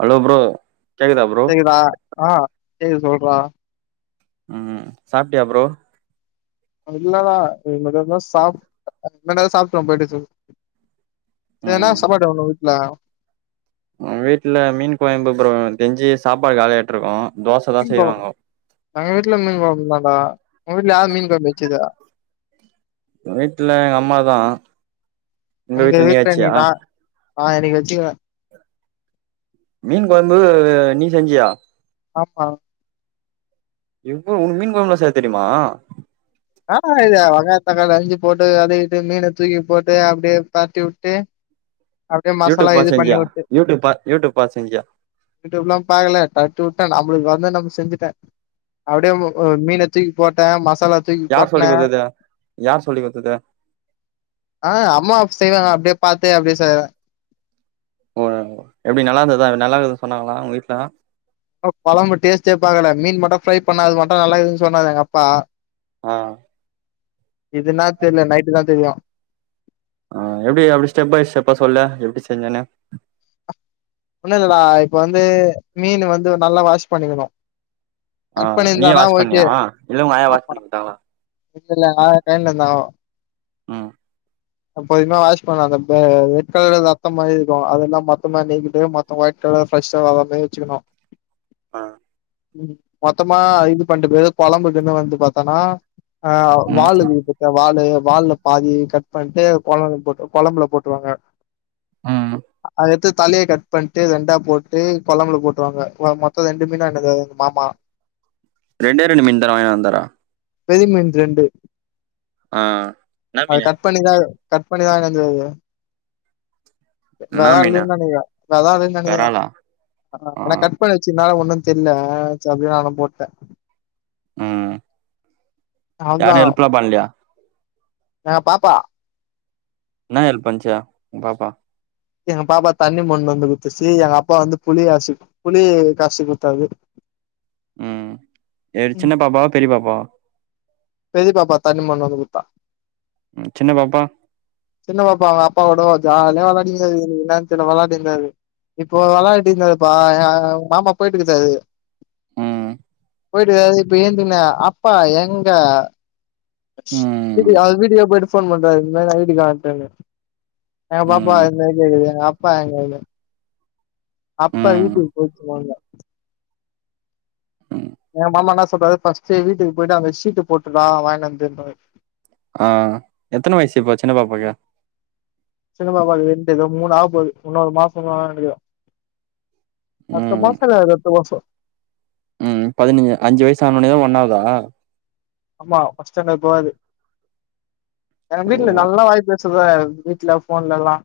Hello bro கேக்குதா ஆ சொல்றா உம் சாப்ட்டியா ப்ரோ இல்லடா ரெண்டுபேருமே சாப் [unintelligible] சேர் என்னா ம் சாப்பாடு ஒங்கவீட்ல வீட்ல மீன் கொழம்பு ப்ரோ தெஞ்சி சாப்பாடு காலியாய்ட்ருக்கு மீன் குழம் எங்க வீட்லயு மீன் கொழம்புதான்டா உங்க வீட்ல யாரு மீன் கொழம்பு வச்சது வீட்ல எங்க அம்மாதா உங்க வீட்டுல நீ வச்சையா ஆ இன்னிக்கு வச்ச மீன் கொழம்பு நீ செஞ்சியா ஆமா எப்ப உன்கு மீன் கொழம்புலா செய்ய தெரிமா என்னடா இது வெங்காயோ தக்காளி அறுஞ்சு போட்டு அது இதுனு மீன தூக்கி போட்டு அப்டியே பெரட்டிவுட்டு அப்டியே மசாலா யூடியூப் இது பாத்து செஞ்சியா பண்ணிவுட் யூடியூப் பா யூடியூப் பாத்து செஞ்சியா யூ யூப்லா பாக்கல தட்டிவுட்டா நம் வந்து நம்ப செஞ்சிட்டே அப்டியே மீன தூக்கி போட்ட மசாலா தூக் யார் கோட்ன சொல்லி குடுத்தது யார் சொல்லி குடுத்தது ஆ அம்மா செய்வாங்க அப்டியே பாத்தே அப்டியே செ ஓ எப்டி நல்லா இருந்ததா அ நல்லா இருக்குதுனு சொன்னாங்களா உங்க வீட்ல கொழம்பு டேஸ்ட்டே பாக்கல மீன் மட்டு ஃப்ரை பண்ண அது மட்டு நல்லாக்குதுன்னு சொன்னாரு எங்க அப்பா ஆ இதுன்னா தெர்ல நைட்டு தா தெரியு ஆ எப்டி அப்டி ஸ்டெப் பை ஸ்டெப்பா சொல்லு எப்டி செஞ்சனு ஒண்ணுலடா இப்ப வந்து மீன் வந்து நல்லா வாஷ் பண்ணிகணு அ நீயே வாஷ் பண்ணியா இல்ல உங்க ஆயா வாஷ் ஆமா பண்ணி குடுத்தாங்களா இல்ல இல்ல எங்க ஆயா [unintelligible] இருந்தாங்கோ ம் எப்பொதுமே வாஷ் பண்ணலா அந்த ரெட்கலர்ல ரத்தம் மாதிரி இருக்கு அதெல்லா மொத்தமா நீக்கிட்டு மொத்தமா ஒயிட் கலர்ல ஃப்ரெஸ்ஷா அந்த மாதிரி வச்சுக்கணு அ ம் மொத்தமா இது பண்டு பே கொழம்புக்குன்னு வந்து பாத்தேனா அ ம் வாலு [unintelligible] வாலு வால்ல பாதி கட் பன்ட்டு கொழம் போட்ரு கொழம்புல போட்ருவாங்க ம் அத எடுத்து தலைய கட் பண்ட்டு ரெண்டா போட்டு கொழம்புல போட்ருவாங்க மொத்தோ ரெண்டு மீனா என்னது மாமா ரெண்டே ரெண்டு மீன்தான வாங்கி வந்தாறா பெரியமீன் ரெண்டு ஆ என்னா அத மீனு கட் பண்ணிதா கட் பண்ணிதா வாங்கினு வந்தாரு என்னா நல்லா மீனு இருந்ததுன் நெனைக்கற நல்லா இல்லைன் நெனைக்கற வெறாலா அ ஆ நா கட் பண்ணியாச்சு நா ஒண்ணு செரில சரி அப்டியே நானு போட்ட ம் யாரு ஹெல்ப்லா பண்லியா அ பாப்பா என்ன ஹெல்ப் பண்ணிச்சு பாப்பா எங்க பாப்பா தண்ணி மோண்ணு வந்து குட்த்துச்சு எங்க அப்பா வந்து புளி அரசு புளி கரசு குடுத்தாரு ம் ஏது சின்ன பாப்பாவா பெரிய பாப்பாவா பெரியப்பாப்பா தண்ணி மோண்ணு வந்து குடு த்தா ம் சின்ன பாப்பா அப்பாவோடவ ஜாலியா வெளையாடி இருந்தாரு என்னான்னு தெரில வெளாடி இருந்தாரு இப்போ வெளையாடிட்டு இருந்தாருப்பா அ வ மாமா போயிட்டுக்காரு ம் போயிட்டுது இப்ப ஏந்தீங்கல்ல அப்பா எங் க ம் வீடியோ அது வீடியோ போயிட்டு ஃபோன் பண்றாரு இந்த மாதிரி ஐ டி கார்ட் தே எங்க பாப்பா ம் எங்க கேக்குது எங்க அப்பா எங்கன்னு அப்பா ம் வீட்டுக்கு போயிச்சு வாங்க ம் எங்க மாமா என்ன சொல்றாரு ஃபர்ஸ்ட்டு வீட்டுக்கு போயிட்டு அந்த ஷீட்டு போட்டுறலாம் வாங்கினு வந்துன்றாரு அ எத்தன வயசு இப்பாச் சின்ன பாப்பாக்கு இதோ மூணு ஆக போகுது இன்னொரு மாசோ [unintelligible] அடுத்த ம் மாசோ இல்ல அதுக்கடுத்த மாசோ ம் பதினஞ்சு அஞ்சு வயசு ஆன ஒட்னேதா ஒண்ணாவதா ஆமா ஃபஸ்டாண்டர்ட் போகாது எங்க ஓ வீட்டுல நல்ல வாய்ப்பு சுத வீட்டுல ஃபோன்லல்லா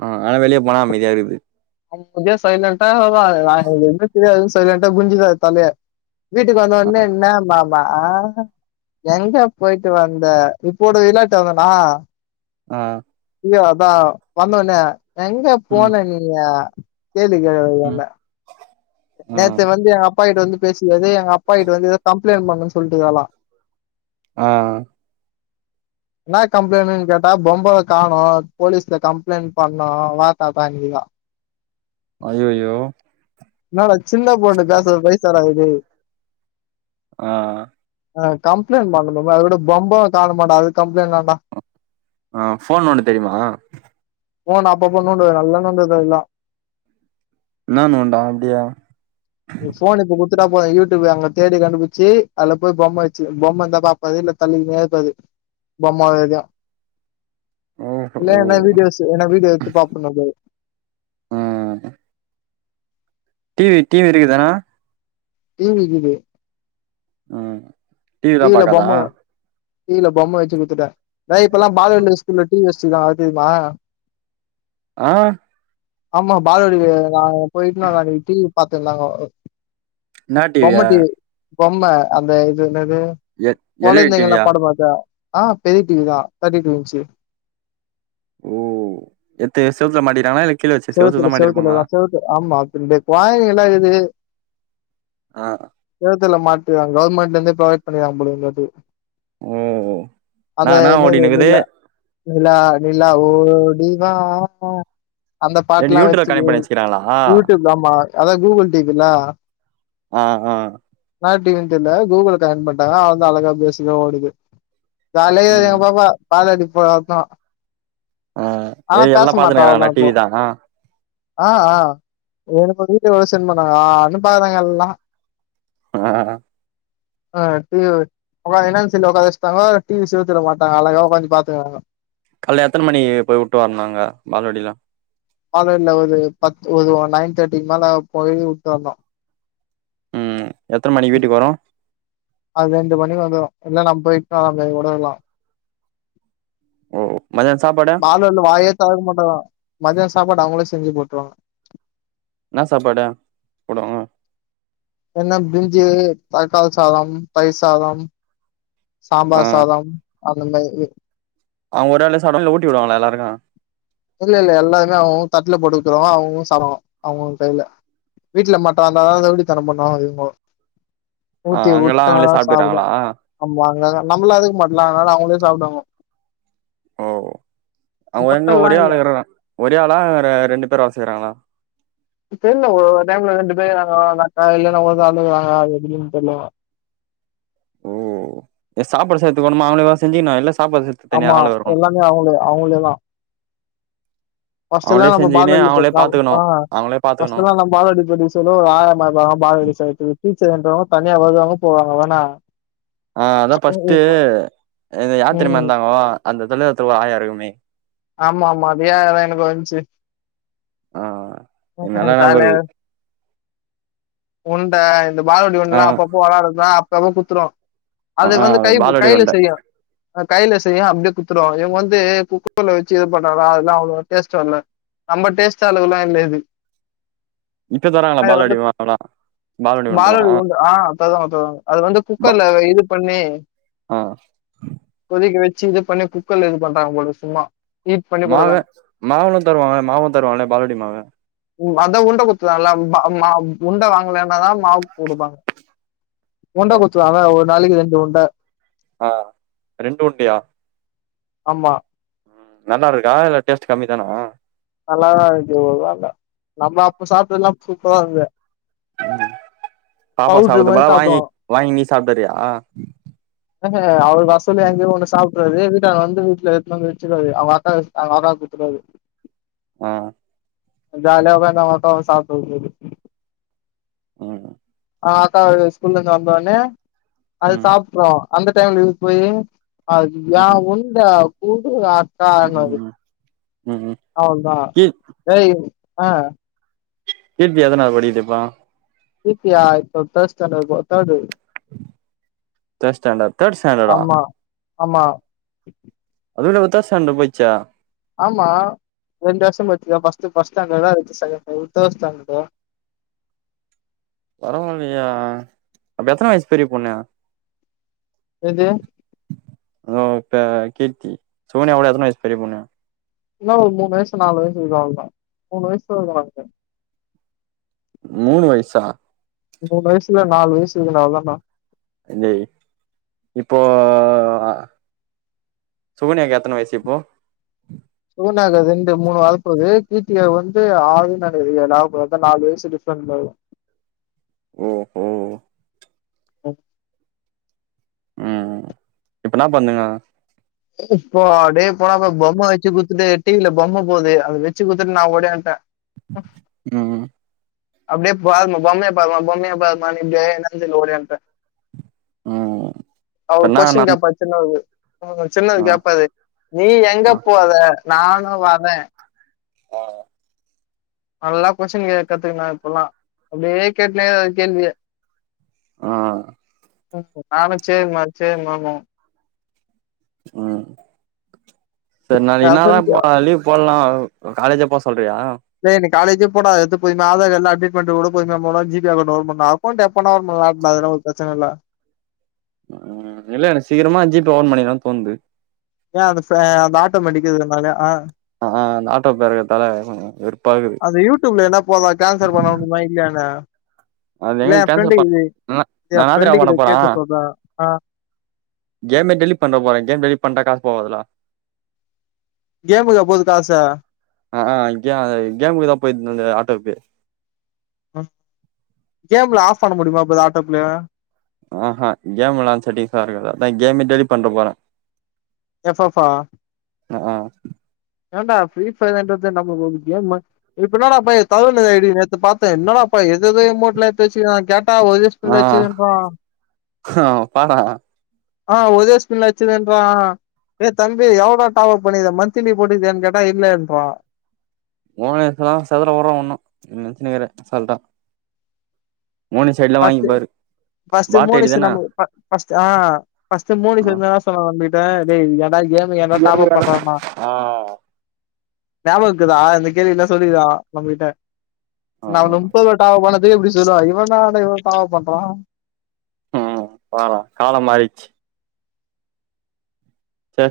ஆ ஆனா வெளியே போனா அமைதியா இருக்குது இங்கையு சைலண்ட்டா அவா [unintelligible] ஒன்னுமே தெரியாது சைலண்ட்டா குனிஞ்சிறுவா தலய வீட்டுக்கு வந்த ஆ ஒட்னே என்ன மா மா ஆ எங்க போயிட்டு வந்த இப்போட வெளாட்டு வந்தனா ஆ ஐயோ அதா வந்த உடனே எங்கப் ம் போன நீ யா கேள்வி கேக்குது ம் என்ன ஆ நேத்து வந்து ஆப் அப்பா கிட்ட வந்து பேசிக்கது எங்க அப்பாகிட்ட வந்து ஏதோ கம்ப்ளைண்ட் பண்ணணுன்னு சொல்லிட்டுருக்காளா ஆ என்ன கம்ப்ளைன்னு கேட்டா பொம்ம காணோ போலீஸ்ல கம்ப்ளைண்ட் பண்ணு வா தாத்தாதுங்க அய்யயோ [unintelligible] சின்ன பொண்ணு பேசுறது பேச டா இது ஆ ஆ கம்ப்லேண்ட் பண்ணனுமா அது விட பொம்ப காணமான்னு டா அது கம்ப்ளைண்ட் வேண்டா ஆ போன் நோண்ட தெரியுமா போன் அப்பப்ப நோண்டுவ நல்ல நோண்டுது எல்லா என்ன நொண்டு அப்டியே கொடுத்து டா போது யூ ட்யூப் அங்க தேடி கண்டுபிச்சு அதுல போய் பொம்ம வச்சு பொம்ம இருந்தா பார்ப்பது இல்ல அத தள்ளிட்டே இருக்கு அது பொம்ம வர இல்ல ஓஹோ என்ன வீடியோஸ் என்ன வீடியோ எத்து பாப்பணு போய் உம் டிவி டிவி இருக்குதானா டிவி இருக்குது உ டிவிலா பாக்காதா டிவில பொம்ம வச்சு குடுத்துட்டே இப்பல்ல பாலண்ட ஸ்கூல் டி வி ஸ் வச்சி தா அது தெரியுமா ஆ ஆமா பாலடி நா போயட்டுன்னா டிவி பாத்து இருந்தாங்கோ என்ன டிவி பொம்ம அந்த இது என்னது எ எல் இ டி கொழந்தைங்க எல்லா டிவியா பாட்டுபாடுது ஆ பெரிய டிவிதா தெட்டி டூ இன்ச் ஓ எத்து செவுத்துல மாட்டிடாங்லா செவுத்துல செவுத்துல செவுத்து ஆமா அப்பின் கொழந்தைங்க எல்லா இருக்குது ஆ செவுத்துல மாட் கவுர்மெட்லேந்து ப்ரொவைட் பண்ணடுரங்க போலருக்கு ஓ என்னா அது என்னா என்னது ஓடினுக்குது நில நிலா நீ நிலா ஓடி வா அந்த பாட்டு ரெண்டு எல்லாம் யூடியூப்ல வச்சு கனெக்ட் பண்ணி வச்சுக்கிறாங்களா யூடியூப்ல்லா அதாவ கூகுள் டிவில ஆ ஆ என்ன டிவி தெரியல கூகுள கனெக்ட்பன்னிட்டாங்க அது வந்து அழகா பேசுது ஓடுது தலைய ம் எப் பாப்பா பால அடி போனதா ஆ ஏ எல்லாம் பாத்துன்னுருக்காகலா அவ்ளதா டி இப்போ வி தா ஆ ஆ எனக்கு வீடியோ வேற சென் பண்ணாங்க அனுப்பாதாதாங்கல்லா ஆ ஆ டிவி உ என்னதெர்ல உட்காவச்சுட்டாங்க டி வி சுவத்துல மாட்டாங்க அழகா உங்காஞ்சு பாத்துக்காங்க காலேல எத்தனை மணி போய் விட்டுவறனுங்க மால் வாடில காலேல ஒரு பத்து ஒரு நைன் தேர்ட்டிக்கு மேல போயி விட்டு வரனும் உம் எத்தன மணிக்கு வீட்டுக்கு வரும் அது ரெண்டு மணிக்கு வந்துரும் இல்ல நம்ம போயிட்டு இட்ன்னு வந்து விடலா ஓ மதியானோ சாப்பாடு மால் வாரில வாயே தொறக்க மாட்டாரா மதியம் ஸ்கூ சாப்பாடு அவங்களே செஞ்சு போட்றுவாங்க என்ன சாப்பாடு போடுவாங்க என்ன பிரிஞ்சு தக்காளி சாதம் தயிர் சாதம் ஆ சாம்பார் சாதம் அது அந்த இ அவங்க ஒரு ஆளே சாப்பிடுவாங்கள ஊட்டி விடுவாங்களா எல்லாருக்கும் இல்ல இல்ல எல்லாருமே அவ் அவங்க தட்டுல போட்டுகொடுத்துருவாங்க அவ் அவங்க சாப்டுவாங்க அவ் அவங்க கையில வீட்டுல மட்டும் வந்த தா மத்தபடி தனம் பன்னுவாங்க இவ்ங்கோ ஆ ஊட்டி அங்கெல்லா அவங்களே உட்டாதா சாப்புடுவா சாப்ட்டுறாங்களா ஆமா அங்க நம்மல்லலையு பண்ணலா ஆனா அவங்களே சாப்புடுவாங்க ஓ அவங் என் ஒரே இல்ல ஆளு ஒரே ஆளா ரெண்டு பேர் வேலசெய்றாங்களா தெரியல ஒவ்வரு டைம்ல ரெண் செய்றாங்க நா இல்லேன்னா உக்கந்துக்குறாங்க எப்படின்னு தெரில ஓ எ சாப்படு செய்றதுக்கோணுமா அவங்களே செஞ்சீங்கன்னும் எல்ல ஆமா எல்லாமே அவுங்களே அவுங்களேதா பஸ்ட்டெல்லா அவங்களே நம்ம செஞ்சுக்கினு பால்வாடில போய் அவங்களே பாத்துக்கணு சாப்ட்டா அவங்களே பாத்துக்கணு பஸ்ட்டெல்லா நம்ம பால்வாடி போயிட்டு சொல்ல ஒரு ஆயம்மா இருக்கு பால்வாடி செய்றதுக்கு டீச்சர்ன்றவங்க தனியா வருவாங்க போவாங்க அவ்னா ஆ அதா ஃபஸ்ட்டு இ யாரு தெரியுமா ம் இருந்தாங்கோ அந்த எடத்துல ஒருத்தவ ஆயாயிருக்குமே ஆமாமா அதே ஆயாதா எனக்கு வந்ச்சு ஆ எனக்கு நல்லா ஞாபகோ இருக்கு [unintelligible] உண்ட இந்த பால்வாடி ஆ [unintelligible] அப்பப்போ வெளாடறதா செம குத்துரோ அது ஆ வந்து கை பால்வாடி கைல உருண்ட சரியா கைல செய்யு அப்டியே குடுத்துருவாங்க இவுங்க வந்து குக்கர்ல வெச்சு எதோ பண்றாங்கள்ள அதெல்லா அவ்ளோ டேஸ்டு வர்ல நம்ம டேஸ்ட் அளவுல இல்ல இது இப்ப தராங்களா ஆனா இது வந்து பால்வாடி [inaudible] பால்வண்டி உண்டல்லா பால்வாடி உருண்ட ஆ தருவாங்க தருவாங்க அது வந்து குக்கர்ல இது பண்ணீ ஆ தூக்கி வெச்சு இது பண்ணி குக்கர்ல இது பண்றாங்க போல சும்மா ஹீட் பண்ணி குடுக்குறாங்க மாவே மாவுனு தருவாங்க மாவு தருவாங்கள்ள பால்வாடி மாவு ம் அதா உருண்ட குத்துராங்கல்ல அவ்வா அவ் ம் மா உண்ட வாங்கலனாதா மாவு குடுப்பாங்க உண்ட குத்துருவாங்க ஒரு நாளைக்கு ரெண்டு உருண்ட ஆ ரெண்டு உருண்டயா ஆமா ம் நல்லாருக்குதா இல்ல டேஸ்ட் கம்மிதானா நல்லாதா இருக்கு ஒரு இதா இல்ல நம்ம அப்ப சாப்ட்டதெல்லா சூப்பராருந்த பாப்பா சாப்பத்த மாதிரி பா வாங்கி சாப்பிடுவோம் வாங்கி நீ சாப்பிட்டறியா ம்ஹு அவ வசல எங்கியு ஒண்ணு சாப்ட்றது எங்க வீட்டு ஆளுங்க வந்து வீட்ல எடுத்துனு வந்து வெச்சிறது அவுங்க ஆத்தா அவுங்க ஆத்தாக்கு குடுத்துறது ஆ ஜாலியா ஒக்காந்து அவங் ஆத்தா சாப்பிடருக்கு போயிரு ம் ஆ அக்கா இது ஸ்கூலந்து வந்தவொன்னயெ அது ம் சாப்ட்றோ அந்த டைம்ல இது போயி அது எ ம் உந்த குடு அ தானது ம் ம் ம் அவள்தா கீ ஏய் ஆ கீர்த்தி எதனாவ்து படிக்குது இப்போ கீர்த்தியா இப்ப தேர்ஸ் ஸ்டேண்ட்டர்டு போ தேர்டு தேர்ட் ஸ்டேண்ட்டடு தேர்ட் ஸ்டேண்டடா ஆமா ஆமா அதுல வித்தாச ஸ்டேண்டடு போய்ச்சா ஆமா ரெண்டு வருஷம் போச்ச பஸ்டு பஸ்ட் ஸ்டேண்டா இருச்ச செகண்ட் தேர்டு ஸ்டாண்டடு பரவால்லையா அப்ப எத்தன வயசு பெரிய பொண்ணு எது இதோ இப்ப கீர்த்தி சோனியாவோட எத்தன வயிசு பெரிய பொண்ணு என்னா ஒரு மூணு வயிசு நாலு வயிசு இருக்கும் அவ்வளதா மூணு வயசு இருக்குன் நினைக்கற மூணு வயிசா மூணு வயசுல இல நாலு வயசுக்குண்டா அவுளதாண்டா டேய் இப்போ ஹ சுகன்யாக்கு எத்தன வயிசு இப்போ ஒன்னு ஆகாது ரெண்டு மூணு ஆக போது கீர்த்திய வந்து ஆறு நடக்து நா பாத் நாலு வயசு டிஃப்ரெண்ட்ல வரும் ஓ ஓ ஹ்ம் உம் இப்பனா பண்ணுங்க இப்போ அப்டியே போனாப்ப பொம்ம வச்சு குத்துட்டு டிவில பொம்ம போது அத வச்சு குத்துட்டு நா ஓடியான்ட்ட ம் ம் அப்டியே பார்மா பொம்மய பார்மா பொம்மய பார்மான்னிட்டே நனஞ்சின் ஒடியான்டே. ம் இப்ப அவுர் என்னா ந கொஸ்டின் கேப்பார் இத்தன் நாள் எங்க ஆ. சின்னது கேப்பாரு நீ எங்க ஆ போற நானு வரே. நல்லா கொஸ்டின் கேக்கத்துக்குனா இப்பல்லா அப்டே கேட்னேவா கேள்வியே ஆ ம் ஆமா செர்மா செர்மா மா. ம் செர் நா என்னாதா ப லீவ் போலா. ஆ காலேஜ் எப்ப வர்சொல் ப்ரியா டேய் நீ காலேஜே போட அ எத்து போயி இன்மே ஆதார் எல்ல அப்டேட்டுமெண்ட்டுக் கூட பொறுமையா போலா ஜிபே அக்கவுண்ட் ஒபன் பண்லா அக்கவுண்ட் எப்பனா ஒபன் பண்லா அத் அதுலா ஒரு பிரச்சன இல்ல ஆ இல்ல எனக் சீக்கிரமா ஜீப்பே ஒபன் பண்ணிருவேனு தோனுது ஏ அந்த ஃபே அந்த ஆட்டோ மேட்டிக்குதுனாலயா ஆ. ஆ அந்த ஆட்டோ பேருக்கத்தால கொஞ்ச வெறுப்பாகுது. அது யூடியூப்ல என்ன போதா கேன்சல் பண்ண முடியுமா இல்லையானே அது இல்ல எங்க என் கேன்சல் ஃப்ரெண்டு இது பண்ண என் நானாது டா ஃப்ரெண்டு ஒன்ன கிட்ட போனா கேட்டு சொல்றேன் என்ன கேலி பண்ற ஒரு கேம் ரெடி பண்றா காஸ் போவாதுலா கேமுக்கா போது காசு ஆஹ் ஆஹ கே கேம் குத போய்றது ஆட்டோக்கு கேம்ல ஆஃப் பண்ண முடியுமா இப்ப இத ஆட்டோப்ல ஆஹா கேம் விளான் செட்டிங்சா இருக்கு அதா கேமமே டெலிட் பண்ற போறே எஃப்ஃபா ஆஹ ஆஹ் ஏன்டா ஃப்ரீபர்ன்றது நம்ம ஒரு கேம் மார் இப்ப என்னடா பய தவழ்மை ஐ டி நேத்து பாத்தே என்னடாப்பா எதுஎதோ ம்மொட்டல எத்து வச்சுங்னா நா கேட் ப்பா ஒரு ஃபுல்ல வச்சுக்கணுப்பா அஹ் அப்பாடா ஆ ஒதே ஸ்பின்ல வச்சுதுன்றா ஏ தம்பி எவ்வளோடா டாவப் பண்ணிருக்க மந்த்தலி போட்ருக்கியானு கேட்டா இல்லலைன்றா மோனேஷ்ல சதுரோ வரு ஒண்ணு நீ நென்ச்சினுக்றே அசால்ட்டா மோனி சைட்ல பத்து வாங்கிப்பாரு ஃபஸ்டு பாட் ஐடி மோனிஷ் தான என்ன அ ஃபஸ்டு ஆஆ ஃபஸ்டு மோனிஷ் ஆ என்னதான் சொன்னா [unintelligible] ட டேய் இயாக் நாளைக்கி ஏமி என்ன ஏது டாப்அப் வேணா பண்றான்னா ஆ ஞாபக இருக்குதா இந்த கேள்வில்லா சொல்லிருக்கா நம்மகிட்ட ஆ நா முப்பதெட்டா போனே இத எப்டி சொல்லுவா இவந்தா என்ன இவ்ளோ தாவாப் பண்றா ம் தாரா காலம் மாறிச்சி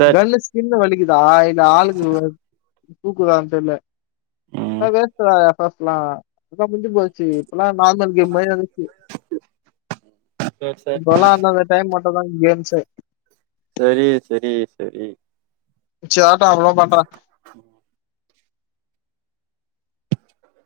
சேர் கல்லு ஸ்கின் வலிக்குதா இல்ல ஆளுக்கு பூக்குதான் தெரியல்ல ம் ஆ வேச்டா ஆ சஸ்லா முஞ்சு போச்சு இப்பல்லாம் நார்மல் கேம் மாதிரி வந்திருச்சு சேர் சேர் இப்பல்லாம் அந்த அந்த டைம் மட்டும் தான் கேம்ஸ் ச [unintelligible] சரி சரி சரி சார் அவ்வளோ பண்றான்